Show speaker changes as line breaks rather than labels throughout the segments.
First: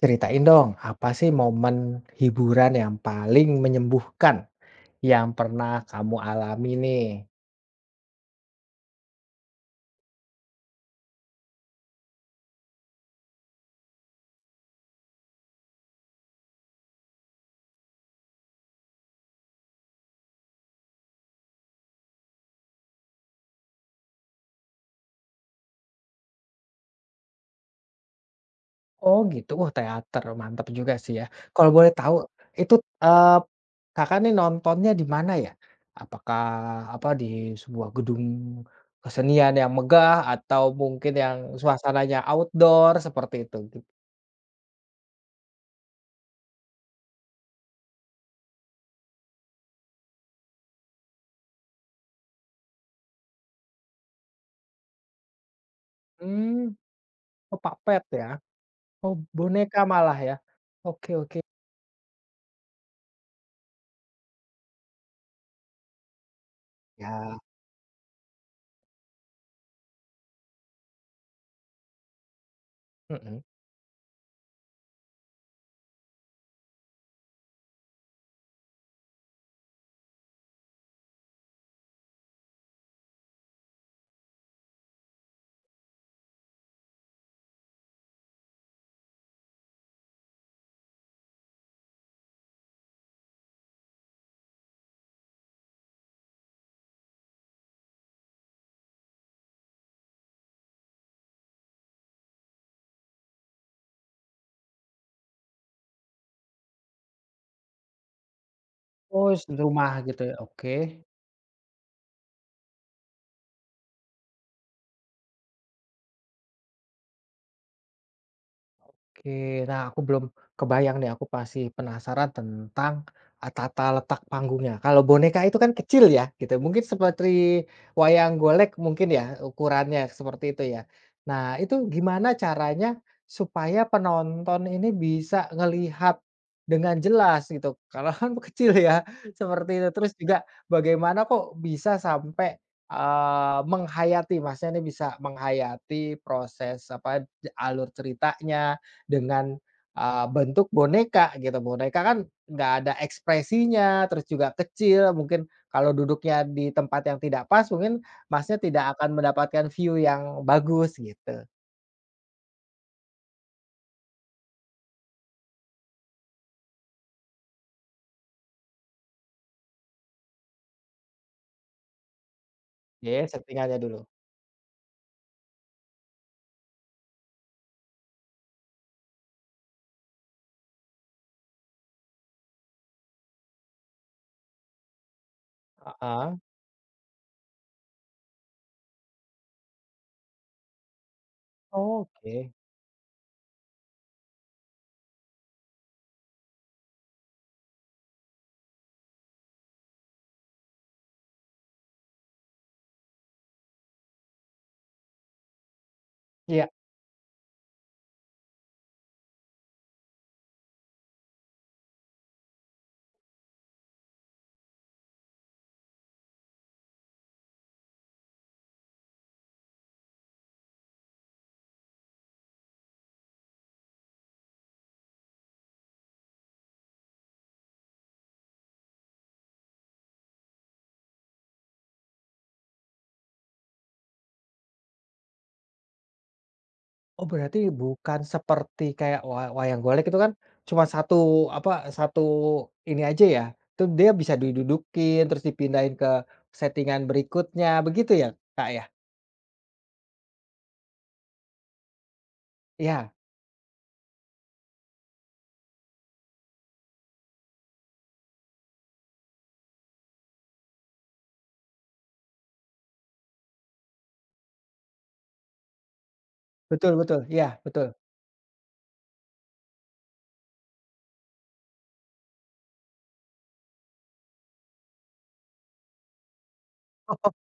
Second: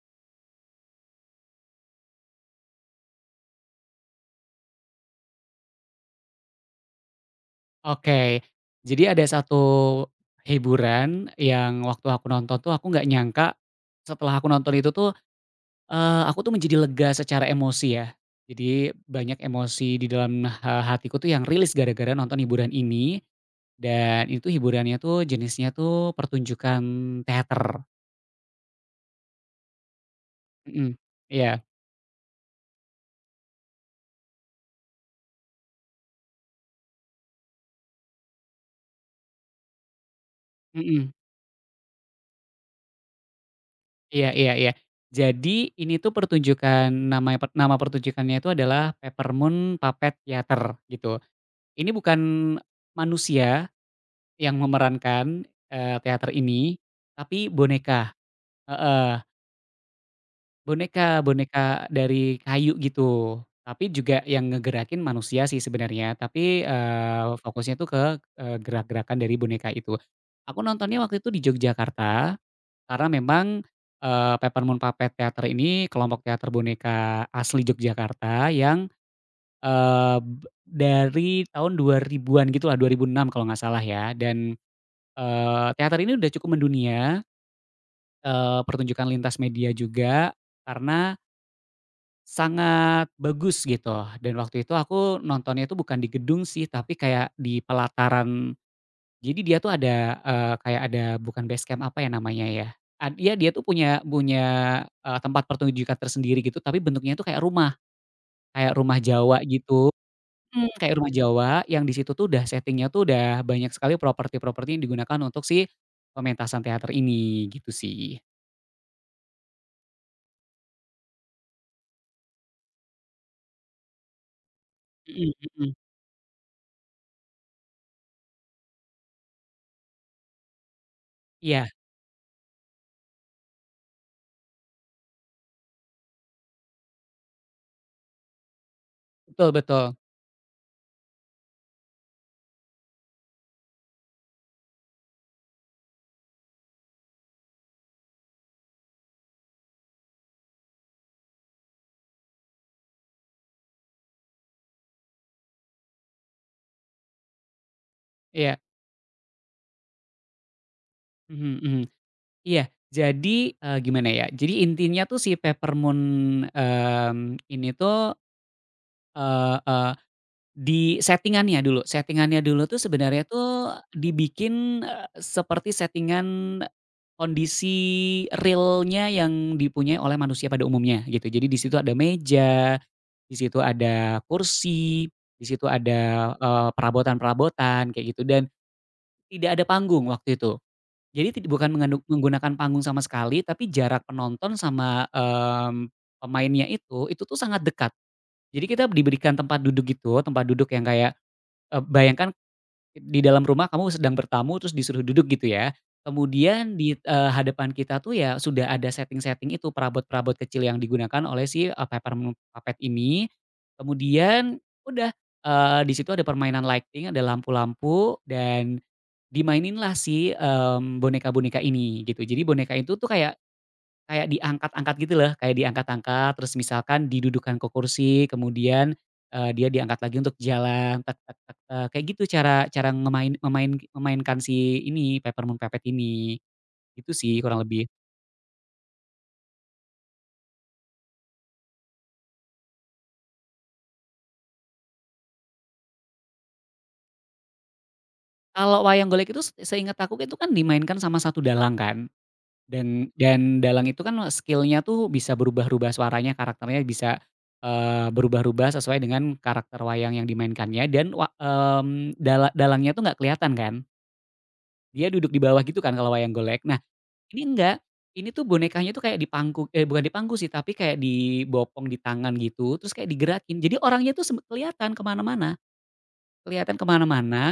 Ceritain dong, apa sih momen hiburan yang paling menyembuhkan yang pernah kamu alami nih?
Oke. Jadi ada satu hiburan yang waktu aku nonton tuh aku nggak nyangka, setelah aku nonton itu tuh, aku tuh menjadi lega secara emosi ya. Jadi banyak emosi di dalam, hatiku tuh yang rilis gara-gara nonton hiburan ini, dan itu hiburannya tuh jenisnya tuh pertunjukan teater.
Oh gitu, oh teater, mantap juga
Mhm,
sih ya.
iya,
Kalau boleh tahu itu, eee, Kakak nih nontonnya di mana ya? Apakah di sebuah gedung kesenian yang megah atau
mhm,
mungkin yang suasananya outdoor seperti itu? Gitu?
iya iya iya. Jadi ini tuh pertunjukan namanya nama pertunjukannya itu adalah Peppermoon Puppet Theater gitu. Ini bukan manusia yang memerankan, teater ini,
Hmm.
tapi
Oh puppet
boneka,
ya? Oh
heeh,
boneka malah ya? Oke,
boneka
oke,
boneka dari kayu gitu. Tapi juga yang ngegerakin manusia sih sebenarnya, tapi,
ya,
fokusnya tuh ke, gerak-gerakan dari boneka itu. Aku nontonnya waktu itu di Yogyakarta, karena
mhm.
memang, Peppermint Puppet Theater ini kelompok teater boneka asli Yogyakarta yang Eee, b dari tahun 2000-an gitulah, enam kalau nggak salah ya. Dan, teater ini udah cukup mendunia, pertunjukan lintas media juga, karena sangat bagus gitu. Dan waktu itu aku nontonnya itu bukan di gedung sih, tapi kayak di pelataran, jadi dia tuh ada, kayak ada bukan base camp, apa ya namanya ya, iya dia tuh punya punya, tempat pertunjukan tersendiri gitu, tapi bentuknya itu kayak rumah
Oh,
Jawa gitu.
rumah gitu ya,
Mhm,
oke.
kayak rumah Jawa yang di situ tuh udah setting-nya tuh udah banyak sekali properti-properti yang digunakan untuk si pementasan teater ini, gitu sih.
Oke, nah aku belum kebayang nih, aku pasti penasaran tentang, tata letak panggungnya. Kalau
Mhm
boneka itu kan
mhm.
kecil ya gitu, mungkin seperti wayang golek mungkin ya ukurannya seperti itu ya. Nah
Iya,
itu gimana caranya supaya penonton ini bisa ngelihat dengan jelas gitu, karena kan kecil ya
betul
seperti
betul.
itu. Terus juga bagaimana kok bisa sampai, menghayati maksudnya ini bisa menghayati proses apa, alur ceritanya, dengan, bentuk boneka gitu. Boneka kan nggak ada ekspresinya, terus juga kecil, mungkin kalau duduknya di tempat yang tidak pas mungkin Masnya
Iya.
tidak akan mendapatkan view yang bagus gitu.
Mhm mhm. Iya, jadi, gimana ya, jadi intinya tuh si Peppermint, mmm, ini tuh, eee eee Di settingannya dulu tuh
Jadi
sebenarnya tuh
settingannya dulu.
dibikin, seperti settingan kondisi realnya yang dipunyai oleh manusia pada umumnya gitu. Jadi di situ ada meja, di situ ada kursi, di situ ada,
Heeh.
perabotan-perabotan kayak gitu, dan tidak ada panggung waktu itu. Jadi bukan
Oke.
menggunakan panggung sama sekali, tapi jarak penonton sama, mmm, pemainnya itu, tuh sangat dekat. Jadi kita diberikan tempat duduk gitu, tempat duduk yang kayak, bayangkan di dalam rumah kamu sedang bertamu terus disuruh duduk gitu ya.
Iya.
Kemudian di, hadapan kita tuh ya sudah ada setting-setting itu, perabot-perabot kecil yang digunakan oleh si, peppermint puppet ini. Kemudian udah, di situ ada permainan lighting, ada lampu-lampu, dan dimaininlah si, mmm, boneka-boneka ini gitu. Jadi boneka itu tuh kayak Kayak diangkat-angkat gitu loh, kayak diangkat-angkat, terus misalkan didudukan ke kursi, kemudian, dia diangkat lagi untuk jalan, tek tek tek tek, kayak gitu cara cara ngemain memain memainkan si ini, peppermint puppet ini, itu
Oh
sih
berarti
kurang lebih.
bukan seperti kayak wayang golek itu kan cuma satu apa, satu ini aja ya, itu dia bisa didudukin, terus dipindahin ke settingan berikutnya, begitu ya, Kak,
Kalau
ya?
wayang golek itu seingat aku itu kan dimainkan sama satu dalang kan, dan
Iya,
dan dalang itu kan skillnya tuh bisa berubah-ubah suaranya, karakternya bisa, berubah-ubah sesuai dengan karakter wayang yang dimainkannya, dan wa mmm, dala dalangnya tuh nggak kelihatan kan. Dia duduk di bawah gitu kan kalau wayang golek. Nah,
betul betul,
ini
iya
enggak,
betul.
ini tuh bonekanya tuh kayak dipangku, eh bukan dipangku sih, tapi kayak dibopong di tangan gitu, terus kayak digerakin. Jadi orangnya tuh kelihatan kemana mana-mana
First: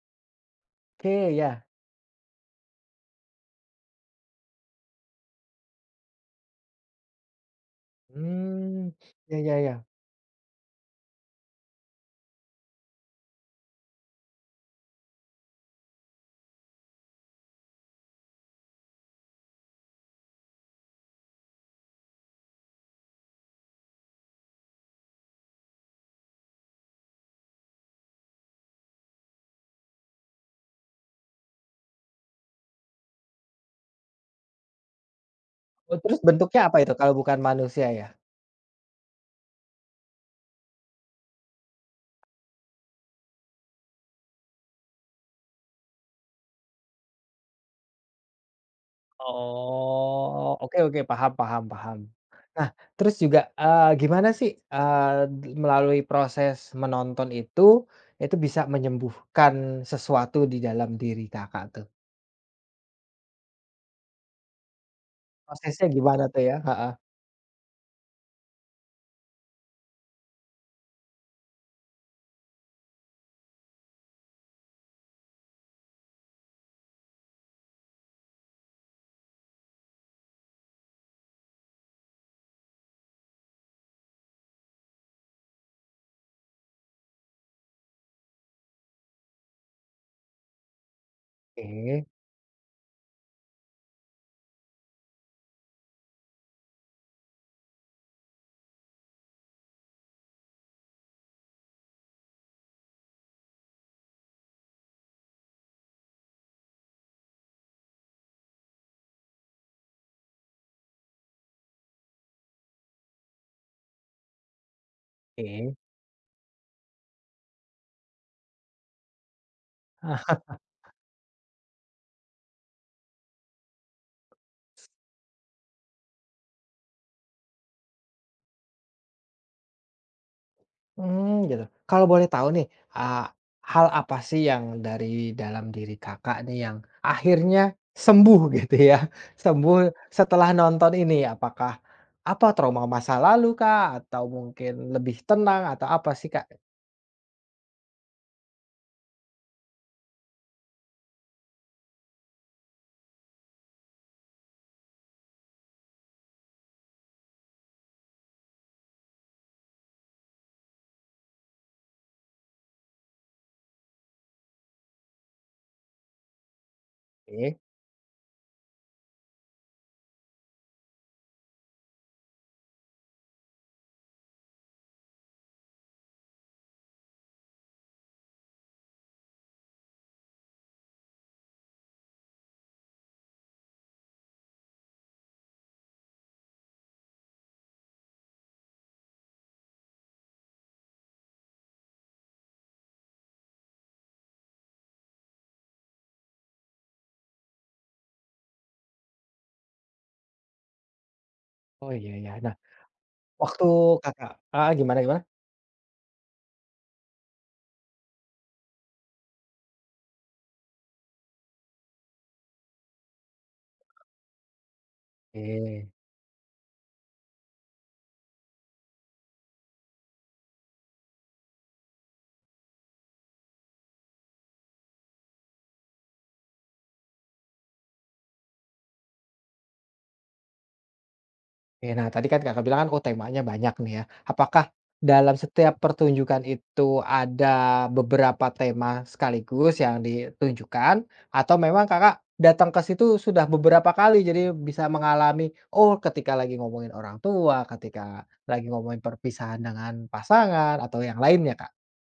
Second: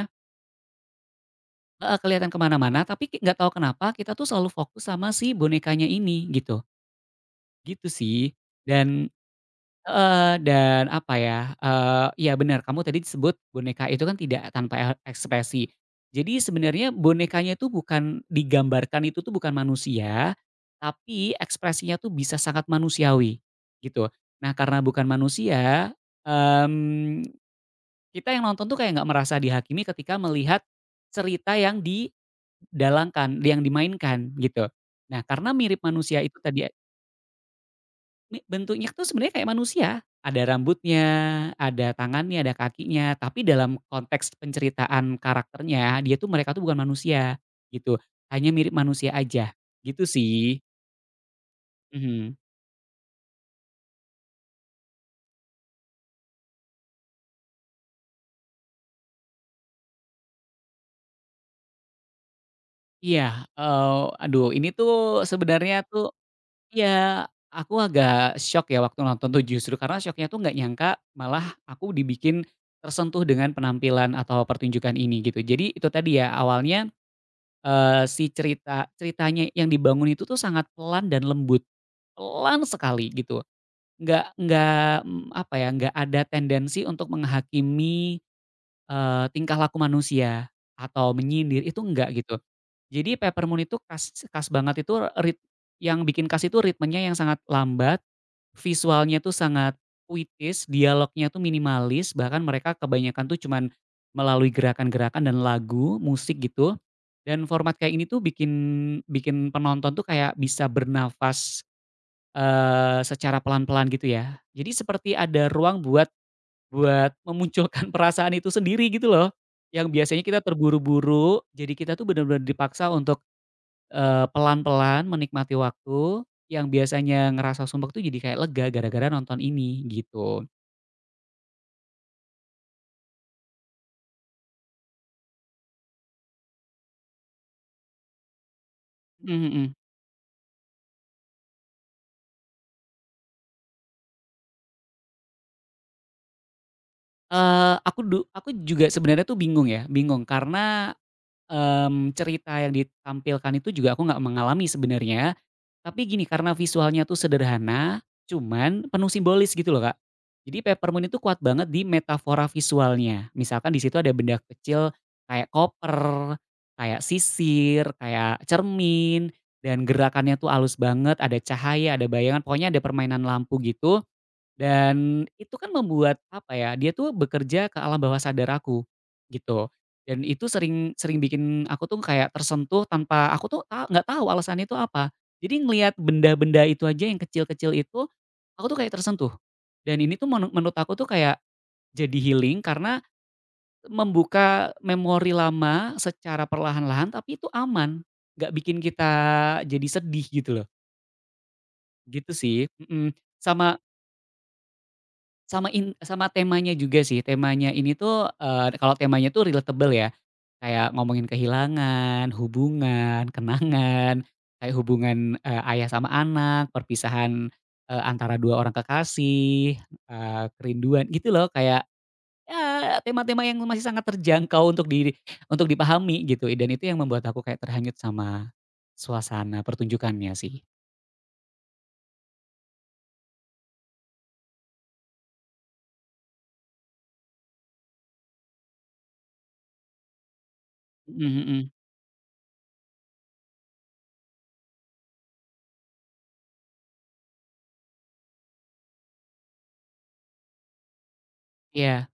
Oke ya,
kelihatan kemana mana-mana, tapi nggak tahu kenapa kita tuh selalu fokus sama si bonekanya ini gitu, gitu sih.
hmm,
Dan
ya ya ya.
Heeh, dan apa ya, iya bener kamu tadi disebut boneka itu kan tidak tanpa ekspresi. Jadi sebenarnya bonekanya itu bukan digambarkan, itu tuh bukan manusia, tapi ekspresinya tuh bisa sangat manusiawi, gitu. Nah, karena bukan manusia, mmm, kita yang nonton tuh kayak nggak merasa dihakimi ketika melihat cerita yang didalangkan, yang dimainkan gitu. Nah, karena mirip
Terus
manusia itu
bentuknya
tadi,
apa itu kalau bukan manusia ya?
Bentuknya tuh sebenarnya kayak manusia, ada rambutnya, ada tangannya, ada kakinya, tapi dalam konteks penceritaan karakternya, dia tuh mereka tuh bukan manusia, gitu. Hanya mirip manusia aja, gitu
Oh.
sih.
Oke oke, paham paham paham.
Mhm.
Nah, terus juga, gimana sih, melalui proses menonton itu bisa menyembuhkan sesuatu di dalam diri Kakak tuh?
Iya, aduh ini tuh sebenarnya
Prosesnya
tuh
gimana tuh ya? Heeh,
ya aku agak shock ya waktu nonton tuh, justru karena shocknya tuh nggak nyangka malah aku dibikin tersentuh dengan penampilan atau pertunjukan ini gitu. Jadi itu tadi ya awalnya, Eee, si cerita ceritanya yang dibangun itu tuh sangat pelan dan lembut, pelan sekali gitu. Nggak, mmm, apa ya, nggak ada tendensi untuk menghakimi, tingkah laku manusia atau menyindir, itu
oke
enggak gitu. Jadi Peppermint itu khas khas banget, itu rit yang bikin khas itu ritmenya yang sangat lambat, visualnya tuh sangat puitis, dialognya tuh minimalis, bahkan mereka kebanyakan tuh cuman melalui gerakan-gerakan dan lagu, musik gitu. Dan format kayak ini tuh bikin bikin penonton tuh kayak bisa bernafas, secara pelan-pelan gitu ya. Jadi seperti ada
oke.
ruang buat Buat memunculkan perasaan itu sendiri gitu loh, yang biasanya kita terburu-buru, jadi kita tuh benar-benar dipaksa untuk, pelan-pelan menikmati waktu, yang biasanya ngerasa sumpek tuh jadi kayak lega gara-gara nonton ini gitu.
Mmm, gitu. Kalau boleh tahu nih, eee, hal apa sih yang dari dalam diri Kakak nih yang akhirnya sembuh gitu ya,
Mhm mhm.
sembuh setelah nonton ini? Apakah trauma masa lalu kah? Atau mungkin lebih tenang atau apa sih, Kak?
Aku aku juga sebenarnya tuh bingung ya, bingung karena, cerita yang ditampilkan itu juga aku nggak mengalami sebenarnya, tapi gini, karena visualnya tuh sederhana, cuman penuh simbolis gitu loh, Kak. Jadi Peppermint itu kuat banget di metafora visualnya, misalkan di situ ada benda kecil kayak koper, kayak
Oke.
sisir, kayak cermin, dan gerakannya tuh halus banget, ada cahaya, ada bayangan, pokoknya ada permainan lampu gitu, dan itu kan membuat, apa ya, dia tuh bekerja ke alam bawah sadar aku, gitu. Dan itu sering sering bikin aku tuh kayak tersentuh tanpa aku tuh nggak tahu alasannya itu apa. Jadi ngelihat benda-benda itu aja yang kecil-kecil itu, aku tuh kayak tersentuh. Dan ini tuh menurut aku tuh kayak jadi healing karena membuka memori lama secara perlahan-lahan, tapi itu aman, nggak bikin kita jadi sedih gitu loh,
Oh, iya iya.
gitu
Nah,
sih. Mhm.
waktu
Sama
Kakak heeh, gimana gimana?
Sama in sama temanya juga sih, temanya ini tuh, kalau temanya tuh relatable ya, kayak ngomongin kehilangan, hubungan, kenangan, kayak hubungan, ayah
Oke.
sama anak, perpisahan, antara 2 orang kekasih, kerinduan gitu loh, kayak, ya tema-tema yang masih sangat terjangkau untuk dipahami gitu, dan itu yang membuat aku kayak terhanyut sama suasana pertunjukannya sih.
Oke, nah tadi kan Kakak bilang kan, oh temanya banyak nih ya. Apakah dalam setiap pertunjukan itu ada beberapa tema sekaligus yang ditunjukkan?
Mhm
Atau
mhm,
memang Kakak datang ke situ sudah beberapa kali, jadi bisa mengalami, oh ketika lagi ngomongin orang tua, ketika lagi ngomongin perpisahan dengan pasangan, atau yang lainnya Kak?
iya.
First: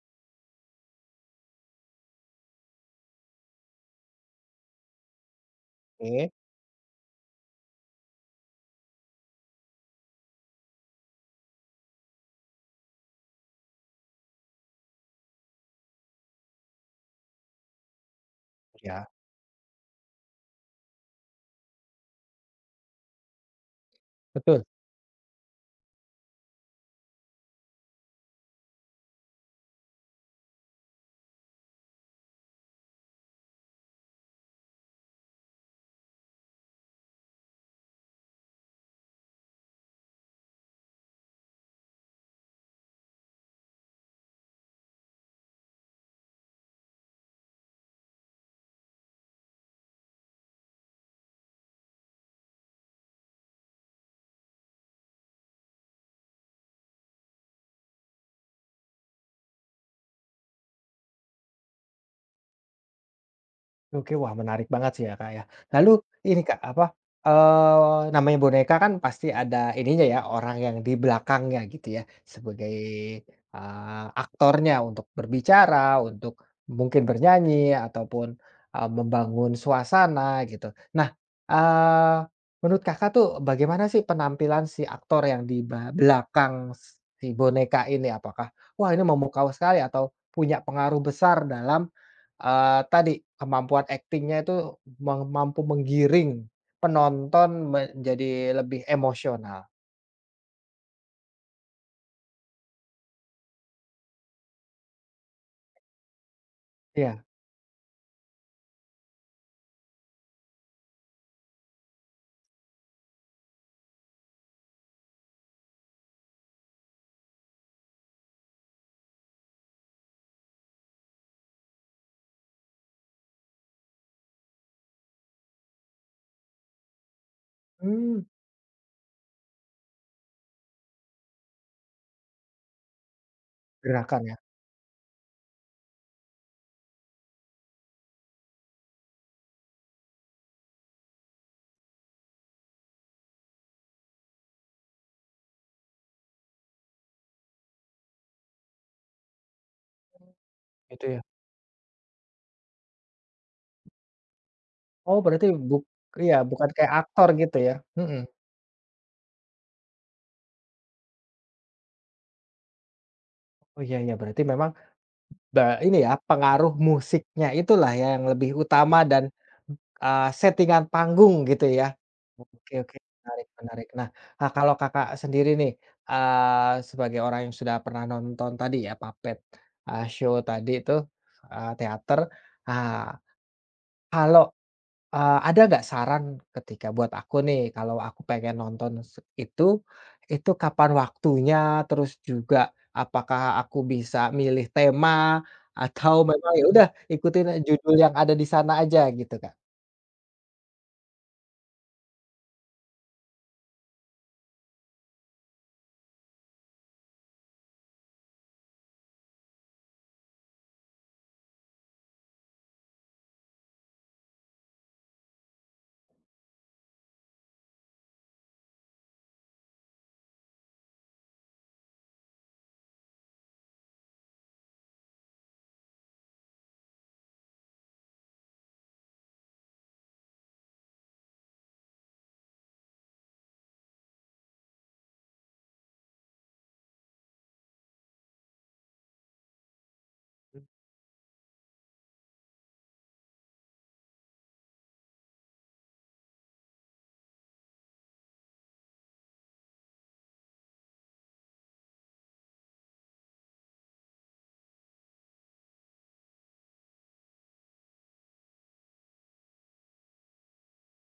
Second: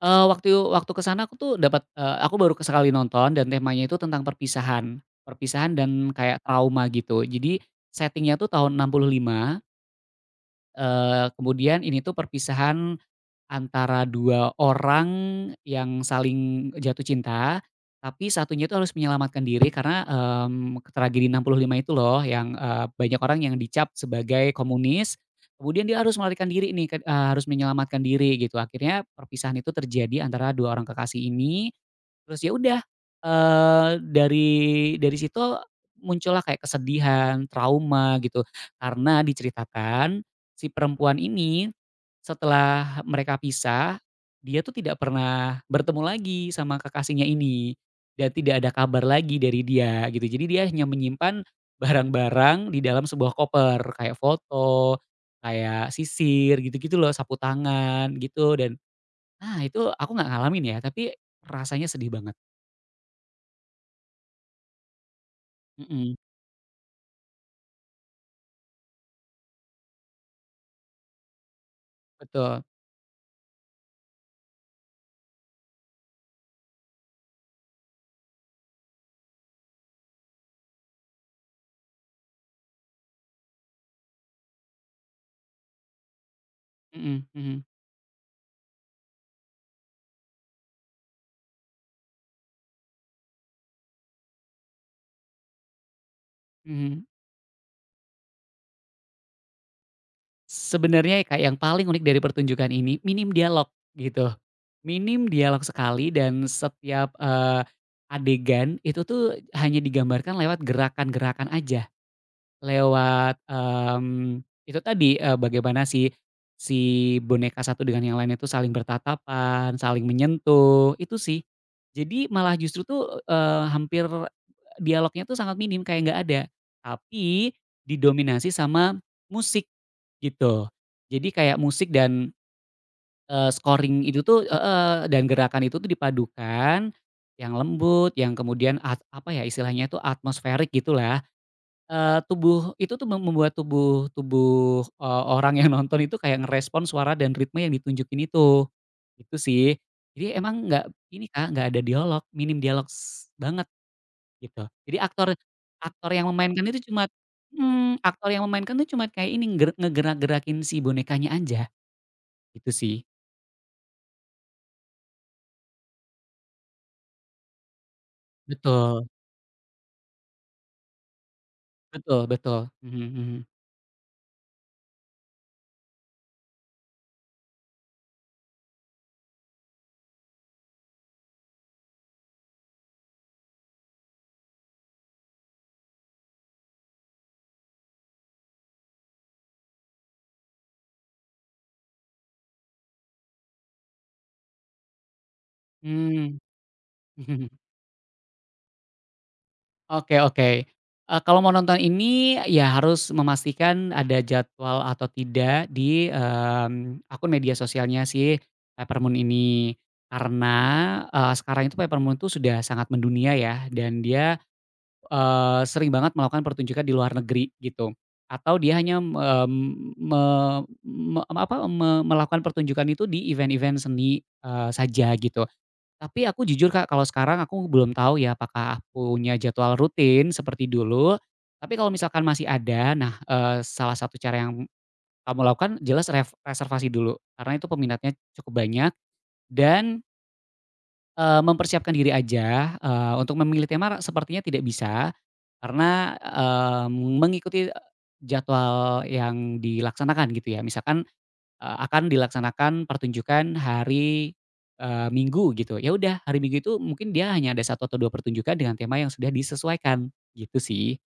Eee, waktu waktu ke sana aku tuh dapat, aku baru sekali nonton dan temanya itu tentang perpisahan. Perpisahan dan
Oke,
kayak trauma gitu. Jadi setting-nya tuh tahun 65, kemudian ini tuh perpisahan antara 2 orang yang saling jatuh cinta, tapi satunya itu harus
ya.
menyelamatkan diri karena, mmm, tragedi 65 itu loh yang, banyak orang yang dicap sebagai
Betul.
komunis, kemudian dia harus melarikan diri nih, kan, harus menyelamatkan diri gitu. Akhirnya perpisahan itu terjadi antara 2 orang kekasih ini, terus ya udah, eee, dari dari situ muncullah kayak kesedihan, trauma gitu. Karena diceritakan si perempuan ini, setelah mereka pisah, dia tuh tidak pernah bertemu lagi sama kekasihnya ini dan tidak ada kabar lagi dari dia gitu. Jadi dia hanya menyimpan barang-barang di dalam sebuah koper, kayak foto, kayak sisir gitu-gitu loh, sapu tangan gitu, dan nah itu aku nggak ngalamin ya, tapi rasanya sedih banget.
Oke, wah menarik banget sih ya, Kak, ya. Lalu
Mhm,
ini, Kak, apa, namanya boneka kan pasti ada ininya ya, orang yang di belakangnya gitu ya,
betul.
sebagai, aktornya untuk berbicara, untuk mungkin bernyanyi ataupun, membangun suasana gitu. Nah, eee, menurut Kakak tuh bagaimana sih penampilan si aktor yang di belakang
Mhm
si
mhm
boneka ini? Apakah, wah ini memukau sekali atau punya pengaruh besar dalam tadi kemampuan aktingnya itu mampu menggiring
mhm.
penonton menjadi lebih emosional.
Sebenarnya kayak yang paling unik dari pertunjukan ini, minim dialog gitu. Minim dialog sekali, dan setiap,
Iya.
adegan itu tuh hanya digambarkan lewat gerakan-gerakan aja. Lewat, mmm, itu tadi, bagaimana si si boneka satu dengan yang lain itu saling bertatapan, saling menyentuh, itu sih. Jadi malah justru tuh, hampir dialognya tuh sangat minim, kayak nggak ada. Tapi
Mmm.
didominasi sama musik, gitu. Jadi kayak musik dan, scoring itu
Gerakannya
tuh, heeh, dan gerakan itu tuh dipadukan, yang lembut, yang kemudian apa ya, istilahnya itu atmosferik gitulah. Tubuh itu tuh membuat tubuh tubuh, orang yang nonton itu kayak ngerespon suara dan ritme yang ditunjukin itu sih. Jadi emang nggak
gitu ya.
ini Kak, nggak ada dialog, minim dialog banget gitu. Jadi
Oh
aktor
berarti
aktor yang
iya
memainkan
bukan
itu
kayak
cuma
aktor gitu ya?
mhm,
Mhm.
aktor yang memainkan itu cuma kayak ini ngegerak-gerakin si bonekanya aja, gitu sih.
Oh iya iya berarti memang ini ya, pengaruh musiknya itulah yang lebih utama
Betul,
dan, settingan panggung gitu ya.
betul betul.
Oke oke,
Mhm mhm.
menarik menarik. Nah, kalau Kakak sendiri nih, sebagai orang yang sudah pernah nonton tadi ya, puppet, show tadi itu, teater, ah, kalau ada nggak saran ketika buat aku nih, kalau aku pengen nonton se itu kapan waktunya, terus juga apakah aku bisa milih tema atau
Mmm.
memang ya udah ikutin judul yang ada di sana aja gitu, Kak?
Oke oke. Kalau mau nonton ini ya harus memastikan ada jadwal atau tidak di, mmm, akun media sosialnya si Peppermint ini. Karena, sekarang itu Peppermint itu sudah sangat mendunia ya, dan dia, sering banget melakukan pertunjukan di luar negeri gitu. Atau dia hanya, mmm, me me apa, me melakukan pertunjukan itu di event-event seni, saja gitu. Tapi aku jujur Kak, kalau sekarang aku belum tahu ya apakah punya jadwal rutin seperti dulu, tapi kalau misalkan masih ada, nah, salah satu cara yang kamu lakukan jelas reservasi dulu, karena itu peminatnya cukup banyak, dan, mempersiapkan diri aja, untuk memilih tema sepertinya tidak bisa, karena, mengikuti jadwal yang dilaksanakan gitu ya. Misalkan akan dilaksanakan pertunjukan hari, Minggu gitu. Ya udah, hari Minggu itu mungkin dia hanya ada satu atau 2 pertunjukan dengan tema yang sudah disesuaikan, gitu sih.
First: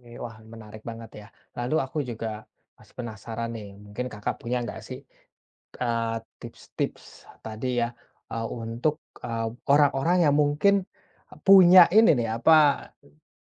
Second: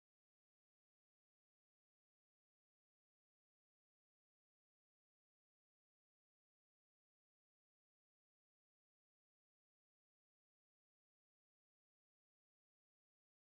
Oke, wah menarik banget ya. Lalu aku juga masih penasaran nih, mungkin Kakak punya nggak sih tips-tips tadi ya, untuk, orang-orang yang mungkin punya ini nih, apa,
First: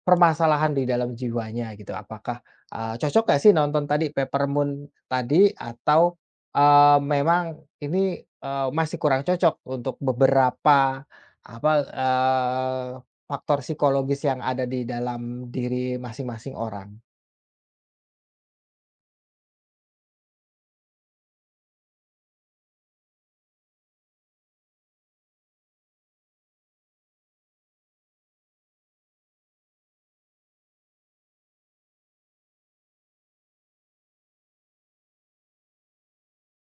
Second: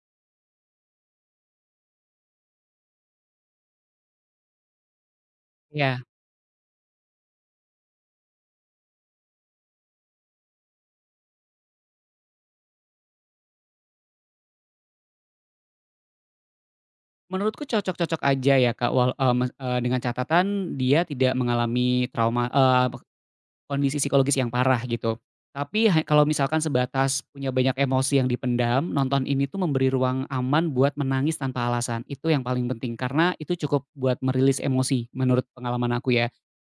permasalahan di dalam jiwanya gitu. Apakah, cocok nggak sih nonton tadi Peppermint tadi
Ya
atau, memang ini, masih kurang cocok untuk beberapa, apa, faktor psikologis yang ada di dalam diri masing-masing orang?
menurutku cocok-cocok aja ya Kak, wal eee, mes eee, dengan catatan dia tidak mengalami trauma, kondisi psikologis yang parah gitu. Tapi kalau misalkan sebatas punya banyak emosi yang dipendam, nonton ini tuh memberi ruang aman buat menangis tanpa alasan, itu yang paling penting. Karena itu cukup buat merilis emosi menurut pengalaman aku ya.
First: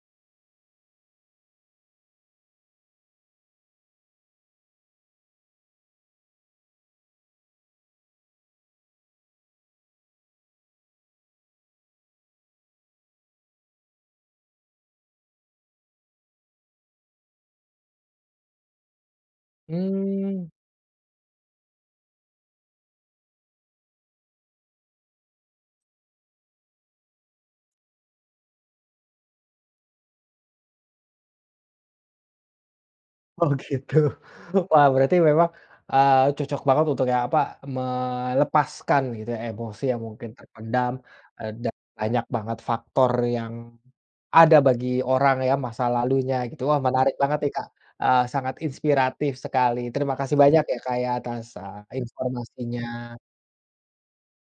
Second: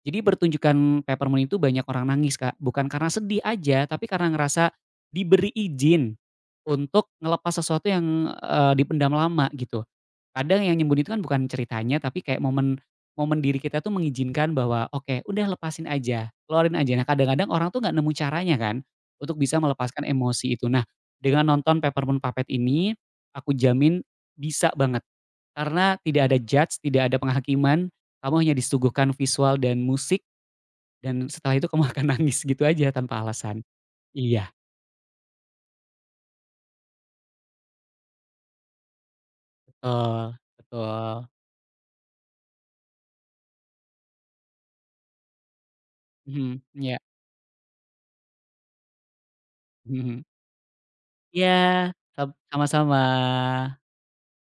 Jadi pertunjukan Peppermint itu banyak orang nangis, Kak. Bukan karena sedih aja, tapi karena ngerasa diberi izin untuk ngelepas sesuatu yang, dipendam lama gitu. Kadang yang nyembunyi itu kan bukan ceritanya, tapi kayak momen momen diri kita tuh mengizinkan bahwa, "Oke, udah lepasin aja, keluarin aja." Nah, kadang-kadang orang tuh nggak nemu caranya kan untuk bisa melepaskan
Mmm.
emosi itu. Nah, dengan nonton Peppermint Puppet ini, aku jamin bisa banget. Karena tidak ada judge, tidak ada penghakiman. Kamu hanya disuguhkan visual dan musik, dan setelah itu kamu akan nangis gitu aja tanpa
Oh
alasan.
gitu.
Iya,
Wah berarti memang, cocok banget untuk yang apa, melepaskan gitu ya emosi yang mungkin
betul,
terpendam,
betul.
dan banyak banget faktor yang ada bagi orang ya masa lalunya
Mhm,
gitu. Wah
iya,
menarik banget nih Kak, sangat inspiratif sekali.
mhm
Terima
mhm.
kasih banyak ya Kak ya atas,
Iya,
informasinya.
sama-sama.